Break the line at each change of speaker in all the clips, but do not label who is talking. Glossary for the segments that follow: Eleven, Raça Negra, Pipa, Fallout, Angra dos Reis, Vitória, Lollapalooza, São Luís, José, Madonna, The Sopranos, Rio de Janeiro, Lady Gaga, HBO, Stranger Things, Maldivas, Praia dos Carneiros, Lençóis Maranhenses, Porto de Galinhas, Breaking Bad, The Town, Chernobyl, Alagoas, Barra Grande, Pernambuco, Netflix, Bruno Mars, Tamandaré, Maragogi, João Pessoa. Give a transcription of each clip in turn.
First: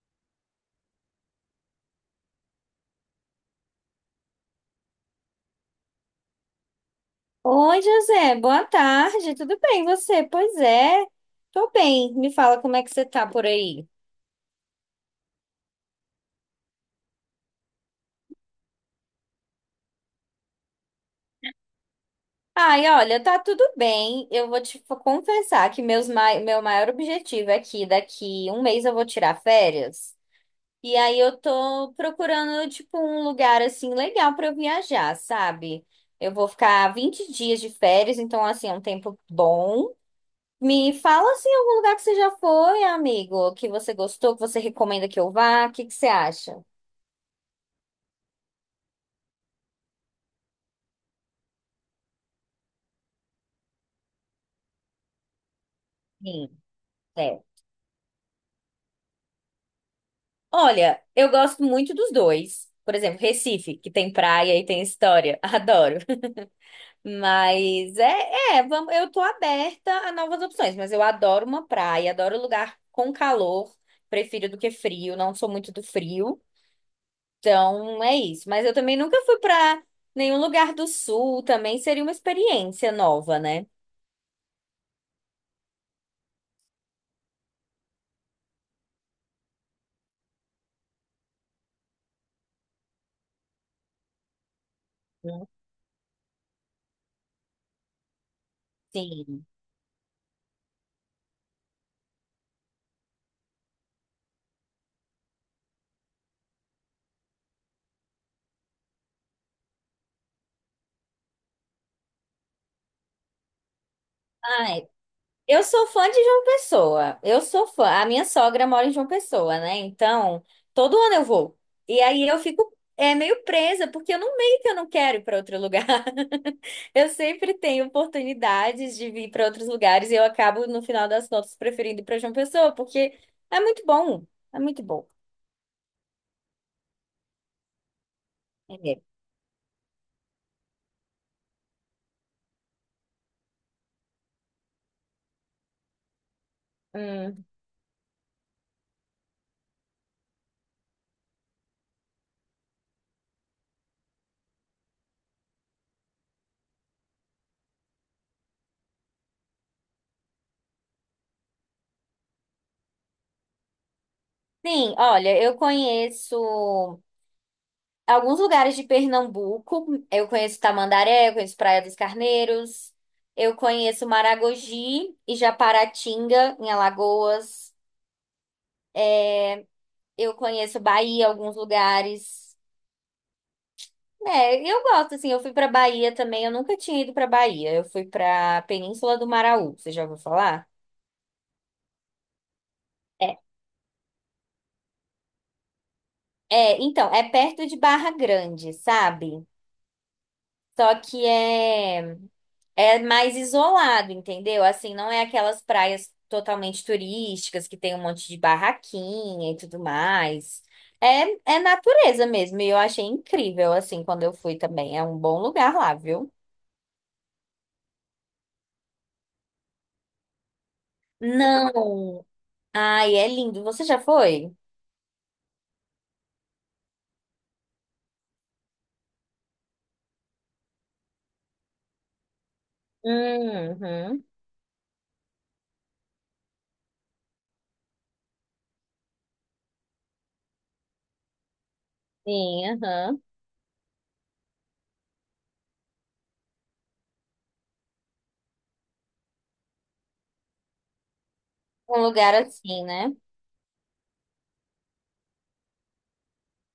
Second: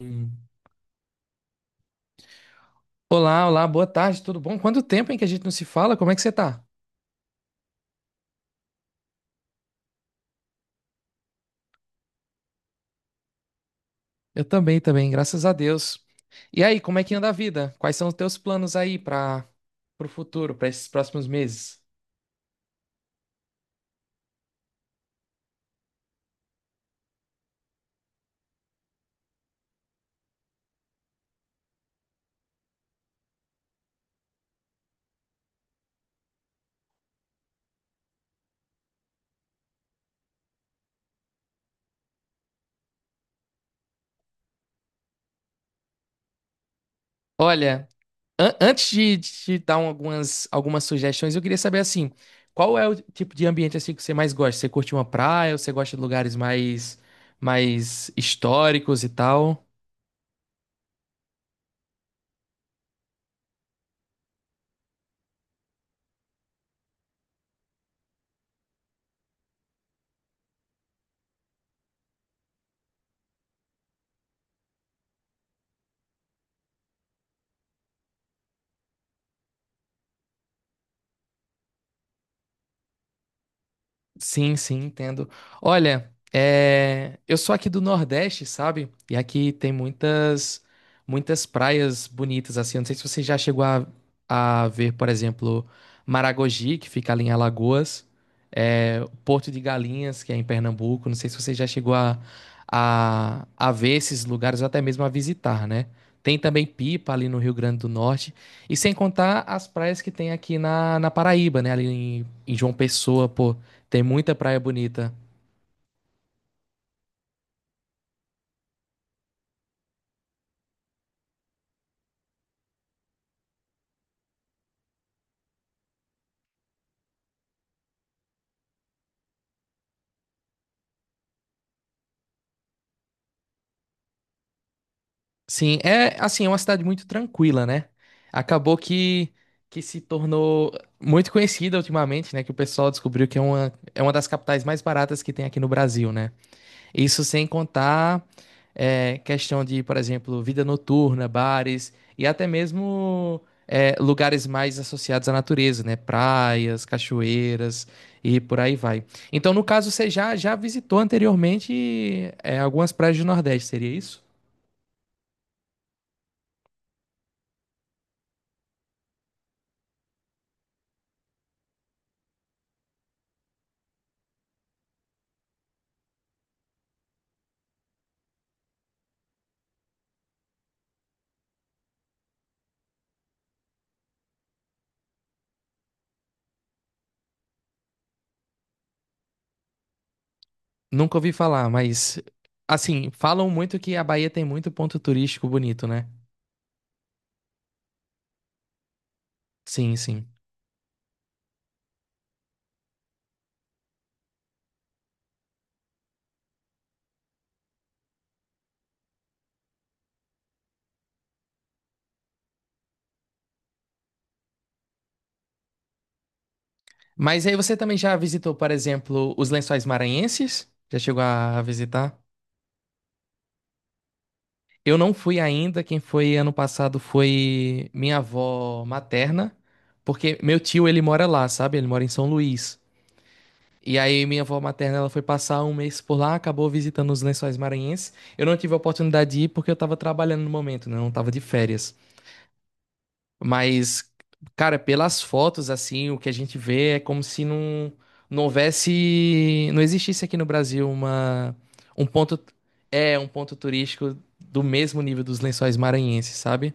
Hum. Olá, olá, boa tarde, tudo bom? Quanto tempo, hein, que a gente não se fala? Como é que você tá?
Oi, José, boa tarde, tudo bem e você? Pois é, tô bem. Me fala como é que você tá por aí.
Eu também, também, graças a Deus. E aí, como é que anda a vida? Quais são os teus planos aí para o futuro, para esses próximos meses?
Ai, olha, tá tudo bem. Eu vou confessar que meu maior objetivo é que daqui um mês eu vou tirar férias. E aí eu tô procurando, tipo, um lugar assim legal pra eu viajar, sabe? Eu vou ficar 20 dias de férias, então assim, é um tempo bom. Me fala assim algum lugar que você já foi, amigo, que você gostou, que você recomenda que eu vá, o que que você acha?
Olha, antes de te dar algumas, algumas sugestões, eu queria saber assim, qual é o tipo de ambiente assim que você mais gosta? Você curte uma praia ou você gosta de
Sim, é.
mais históricos e tal?
Olha, eu gosto muito dos dois. Por exemplo, Recife, que tem praia e tem história. Adoro. Mas vamos, eu tô aberta a novas opções, mas eu adoro uma praia, adoro lugar com calor, prefiro do que frio, não sou muito do frio. Então é isso. Mas eu também nunca fui pra nenhum lugar do sul, também seria uma experiência nova, né?
Sim, sim, entendo. Olha, é, eu sou aqui do Nordeste, sabe? E aqui tem muitas praias bonitas, assim. Eu não sei se você já chegou a ver, por exemplo, Maragogi, que fica ali em Alagoas, é,
Sim.
Porto de Galinhas, que é em Pernambuco. Não sei se você já chegou a ver esses lugares ou até mesmo a visitar, né? Tem também Pipa ali no Rio Grande do Norte. E sem contar as praias que tem aqui na Paraíba, né? Ali em João Pessoa, pô. Tem muita praia
Ah, é.
bonita.
Eu sou fã de João Pessoa. Eu sou fã. A minha sogra mora em João Pessoa, né? Então, todo ano eu vou. E aí eu fico meio presa, porque eu não meio que eu não quero ir para outro lugar. Eu sempre tenho oportunidades de vir para outros lugares e eu acabo, no final das contas, preferindo ir para João Pessoa, porque é muito bom. É muito bom.
Sim, é assim, é uma cidade muito tranquila, né? Acabou
É.
que, que se tornou muito conhecida ultimamente, né? Que o pessoal descobriu que é é uma das capitais mais baratas que tem aqui no Brasil, né? Isso
Hum.
sem contar é, questão de, por exemplo, vida noturna, bares e até mesmo é, lugares mais associados à natureza, né? Praias, cachoeiras e por aí vai. Então, no caso, você já visitou anteriormente é, algumas praias do Nordeste, seria isso?
Sim, olha, eu conheço. Alguns lugares de Pernambuco, eu conheço Tamandaré, eu conheço Praia dos Carneiros, eu conheço Maragogi e Japaratinga, em Alagoas. Eu conheço Bahia, alguns lugares. É, eu gosto, assim, eu fui pra Bahia também, eu nunca tinha ido pra Bahia. Eu fui pra Península do Maraú, você já ouviu falar?
Nunca ouvi falar, mas assim,
É,
falam muito que a Bahia tem muito ponto turístico bonito, né?
então, é perto de Barra Grande, sabe?
Sim, sim.
Só que é É mais isolado, entendeu? Assim, não é aquelas praias totalmente turísticas que tem um monte de barraquinha e tudo mais. É, é natureza mesmo. E eu achei incrível, assim, quando eu fui também. É um bom lugar lá, viu?
Mas aí você também já visitou, por exemplo, os Lençóis Maranhenses? Já chegou a visitar?
Não. Ai, é lindo. Você já foi?
Eu não fui ainda, quem foi ano passado foi minha avó materna, porque meu tio ele mora lá, sabe? Ele mora em São Luís. E
Uhum.
aí minha avó materna ela foi passar um mês por lá, acabou visitando os Lençóis Maranhenses. Eu não tive a oportunidade de ir porque eu tava trabalhando no momento, né? Eu não tava de férias.
Sim, aham.
Mas, cara, pelas fotos assim, o que a gente vê é como se não houvesse, não existisse aqui no Brasil uma
Um
um
lugar
ponto
assim, né?
é um ponto turístico do mesmo nível dos Lençóis Maranhenses, sabe?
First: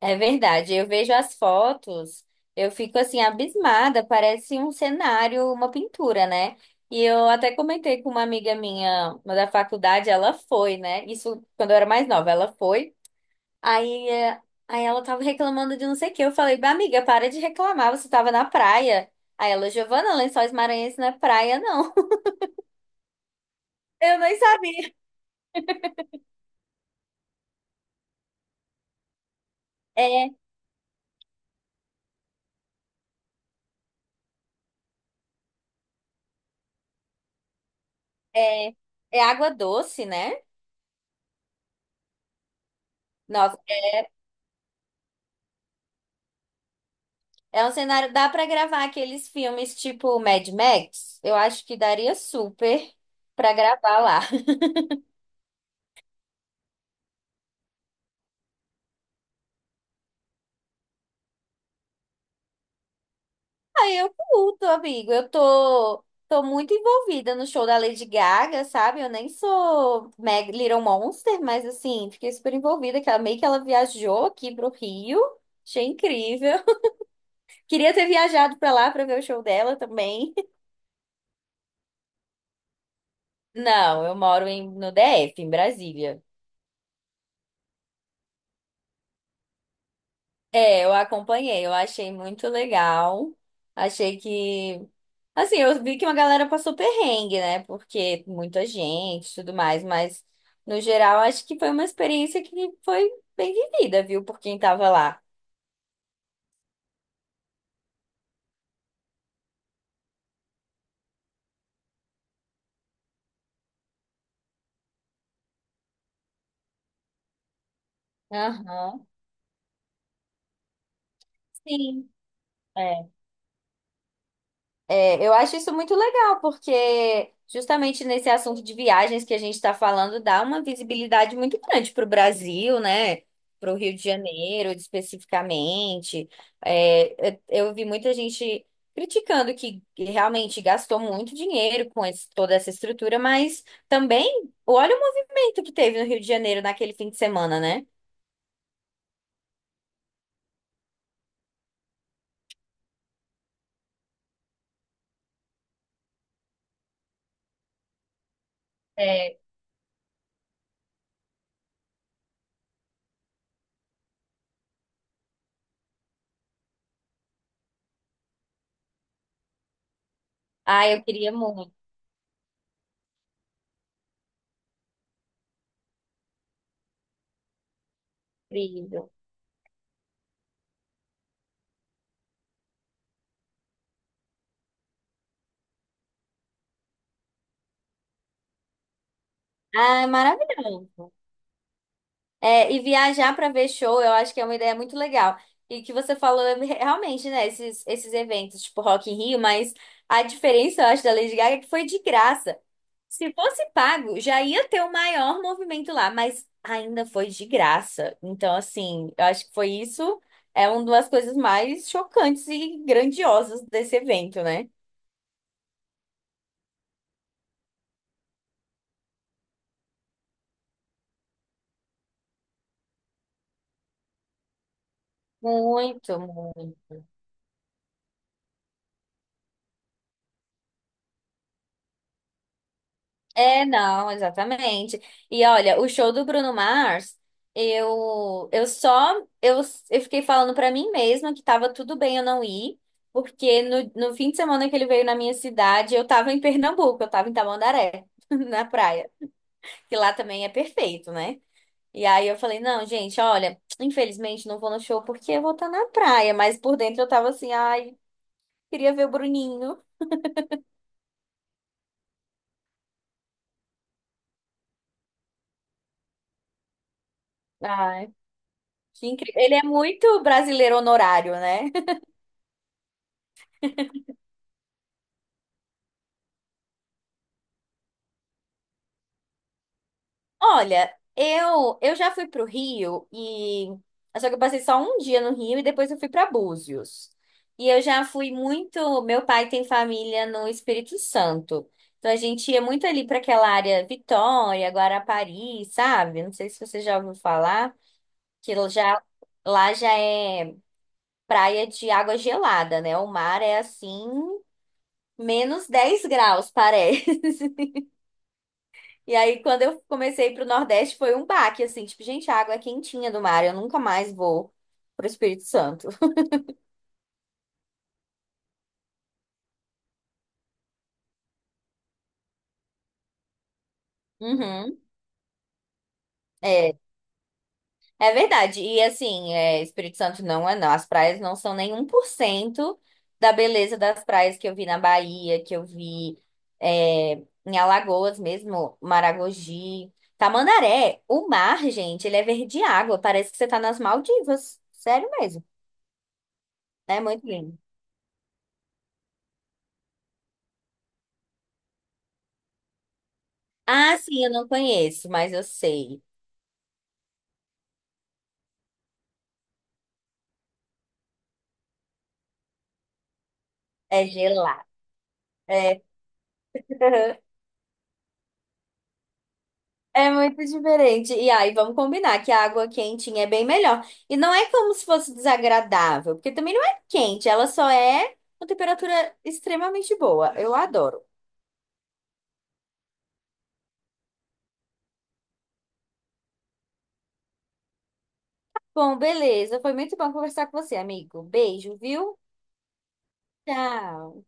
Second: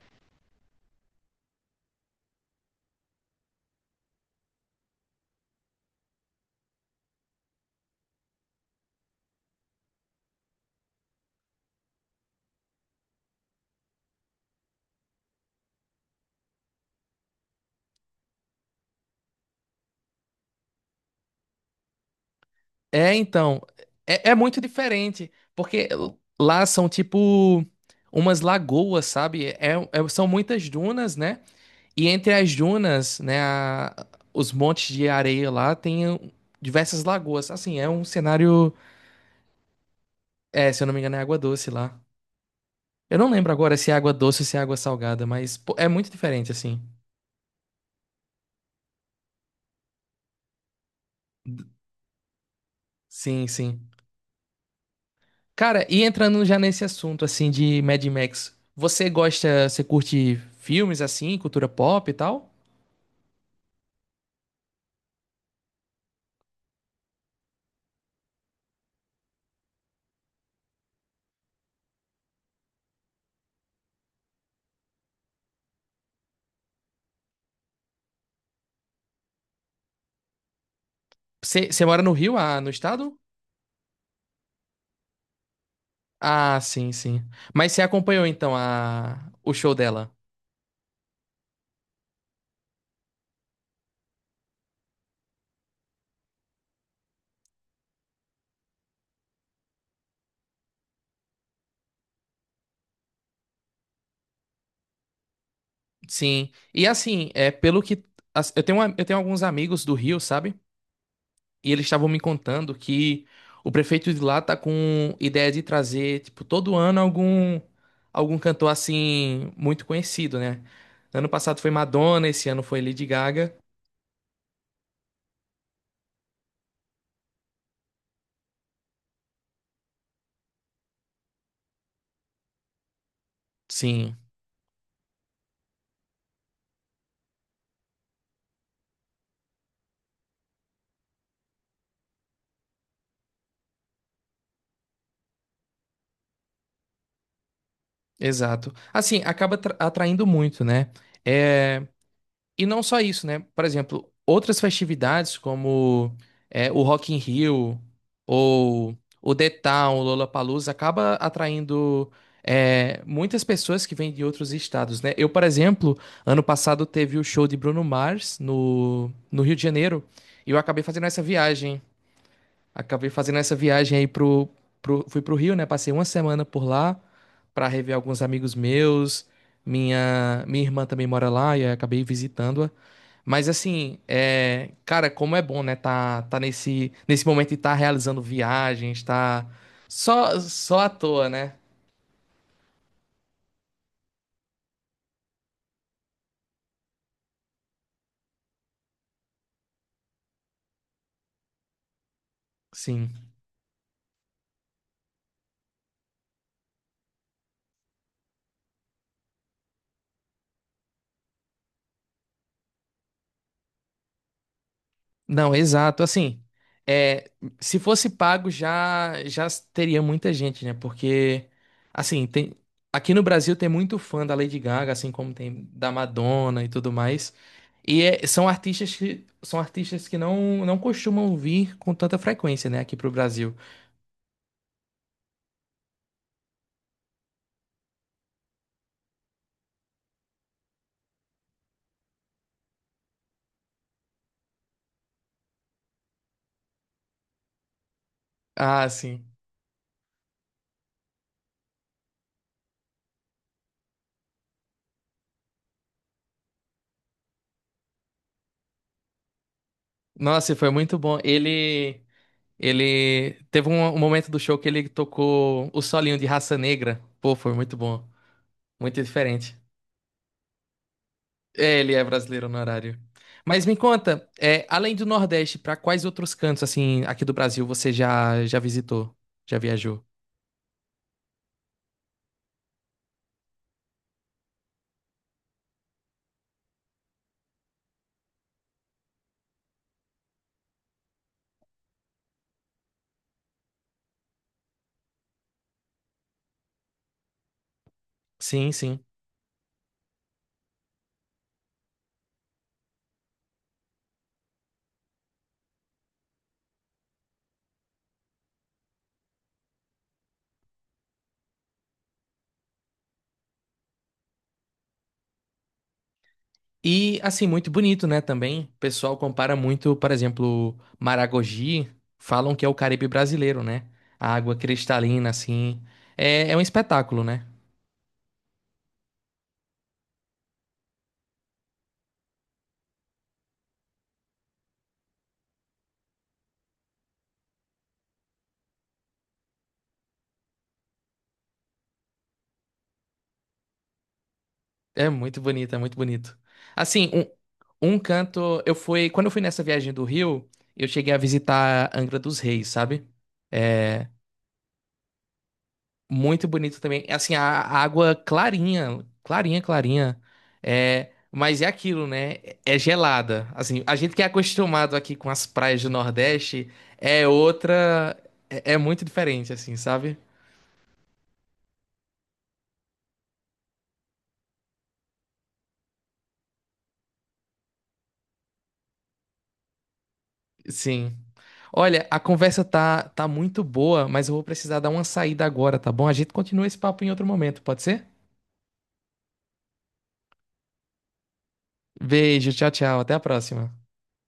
É verdade, eu vejo as fotos, eu fico assim abismada, parece um cenário, uma pintura, né? E eu até comentei com uma amiga minha, uma da faculdade, ela foi, né? Isso quando eu era mais nova, ela foi. Aí, aí ela tava reclamando de não sei o quê. Eu falei, "Bah, amiga, para de reclamar, você tava na praia. Aí ela, Giovana, Lençóis Maranhenses não é praia, não."
É, então,
Eu
é
nem
muito
sabia.
diferente, porque lá são tipo umas lagoas, sabe? É, são
É,
muitas dunas, né? E entre as dunas, né, os montes de areia lá tem diversas lagoas. Assim, é um cenário,
é, é água doce, né?
é, se eu não me engano, é água doce lá. Eu não lembro agora se é água doce ou se é água salgada, mas pô, é muito diferente, assim.
É um cenário, dá pra gravar aqueles filmes tipo Mad Max? Eu acho que daria super
Sim,
pra
sim.
gravar lá.
Cara, e entrando já nesse assunto, assim, de Mad Max, você gosta, você curte filmes, assim, cultura pop e tal?
Aí eu curto, amigo. Tô muito envolvida no show da Lady Gaga, sabe? Eu nem sou Meg Little Monster, mas assim, fiquei super envolvida, que ela meio que ela viajou aqui pro Rio. Achei incrível. Queria ter viajado pra lá pra ver o show dela também.
Você mora no Rio, ah, no estado?
Não, eu moro no DF, em Brasília.
Ah, sim, sim. Mas você acompanhou então a o show dela?
É, eu acompanhei, eu achei muito legal. Achei que. Assim, eu vi que uma galera passou perrengue, né? Porque muita gente e tudo mais, mas no geral acho que foi uma experiência que foi bem vivida, viu, por quem tava lá.
Sim. E assim, é pelo que eu tenho eu tenho alguns amigos do Rio, sabe? E eles estavam me contando que o prefeito de lá tá com ideia de trazer, tipo, todo ano algum cantor
Aham.
assim muito conhecido, né? Ano passado foi
Sim.
Madonna, esse ano foi Lady
É.
Gaga.
É, eu acho isso muito legal, porque justamente nesse assunto de viagens que a gente está falando, dá uma visibilidade muito grande para o Brasil, né? Para o Rio de
Sim,
Janeiro, especificamente. É, eu, eu vi muita gente criticando que realmente gastou muito dinheiro com toda essa estrutura, mas também olha o movimento que teve no Rio de Janeiro naquele fim de semana, né?
exato. Assim, acaba atraindo muito, né? É. E não só isso, né? Por exemplo, outras festividades como é, o Rock in Rio ou o
É.
The Town, o Lollapalooza, acaba atraindo é, muitas pessoas que vêm de outros estados, né? Eu, por exemplo, ano passado teve o show de Bruno Mars no Rio de Janeiro e eu acabei
Ah, eu
fazendo essa
queria muito.
viagem. Acabei fazendo essa viagem fui pro Rio, né? Passei uma semana por lá para rever alguns amigos
Incrível.
meus. Minha irmã também mora lá e aí acabei visitando-a. Mas assim, é, cara, como é bom, né? Tá nesse momento de estar realizando viagens, tá
Ah, é
só à
maravilhoso.
toa, né?
É, e viajar para ver show, eu acho que é uma ideia muito legal. E que você falou é realmente, né, esses eventos, tipo Rock in Rio, mas a diferença, eu acho, da Lady Gaga é que foi de graça.
Sim.
Se fosse pago, já ia ter o maior movimento lá, mas ainda foi de graça. Então, assim, eu acho que foi isso, é uma das coisas mais chocantes e grandiosas desse evento, né?
Não, exato. Assim, é, se fosse pago já teria muita gente, né? Porque assim, tem aqui no Brasil tem muito fã da Lady Gaga, assim como tem da
Muito,
Madonna e
muito.
tudo mais. E são artistas que não costumam vir com tanta frequência, né, aqui pro Brasil.
É, não, exatamente. E olha, o show do Bruno Mars, eu eu só eu, eu fiquei falando pra mim mesma que tava tudo bem eu não ir, porque no fim de semana que ele veio na minha cidade, eu tava em Pernambuco, eu tava em Tamandaré, na
Ah,
praia,
sim.
que lá também é perfeito, né? E aí eu falei, não, gente, olha, infelizmente não vou no show porque eu vou estar na praia, mas por dentro eu tava assim, ai, queria ver o Bruninho.
Nossa, e foi muito bom. Ele teve um momento do show que ele tocou o solinho de Raça Negra. Pô, foi muito bom,
Ai,
muito
que incrível.
diferente.
Ele é muito brasileiro honorário, né?
É, ele é brasileiro no horário. Mas me conta, é, além do Nordeste, para quais outros cantos assim aqui do Brasil você já visitou? Já viajou?
Olha, eu já fui pro Rio e só que eu passei só um dia no Rio e depois eu fui para Búzios. E eu já fui muito, meu pai tem família no Espírito Santo. Então a gente ia muito ali para aquela área Vitória, Guarapari, sabe? Não sei se você já ouviu falar que
Sim, sim.
lá já é praia de água gelada, né? O mar é assim, menos 10 graus, parece. E aí, quando eu comecei a ir pro Nordeste, foi um baque, assim, tipo, gente, a água é quentinha do mar, eu nunca mais vou pro Espírito Santo.
E assim, muito bonito, né, também. O pessoal compara muito, por exemplo, Maragogi, falam que é o Caribe brasileiro, né? A água
Uhum,
cristalina assim. É, é um
é,
espetáculo, né?
é verdade. E assim, é, Espírito Santo não é não. As praias não são nem 1% da beleza das praias que eu vi na Bahia, que eu vi é, em Alagoas mesmo, Maragogi. Tamandaré, o mar, gente, ele é verde água, parece que você tá nas Maldivas.
É
Sério
muito
mesmo.
bonito, é muito bonito.
É
Assim,
muito lindo.
um canto, eu fui, quando eu fui nessa viagem do Rio, eu cheguei a visitar Angra dos Reis, sabe?
Ah,
É,
sim, eu não conheço, mas eu sei.
muito bonito também. É, assim, a água clarinha, clarinha, clarinha. É, mas é aquilo, né? É gelada. Assim, a
É
gente que é
gelado.
acostumado aqui com as praias
É.
do Nordeste é é, é muito diferente, assim,
É
sabe?
muito diferente. E aí, vamos combinar que a água quentinha é bem melhor. E não é como se fosse desagradável, porque também não é quente, ela só é uma temperatura extremamente boa. Eu adoro.
Sim. Olha, a conversa tá muito boa, mas eu vou precisar dar uma saída agora, tá bom? A gente continua esse papo em outro momento, pode ser?
Bom, beleza. Foi muito bom conversar com você, amigo. Beijo, viu?
Beijo, tchau, tchau, até a próxima.
Tchau.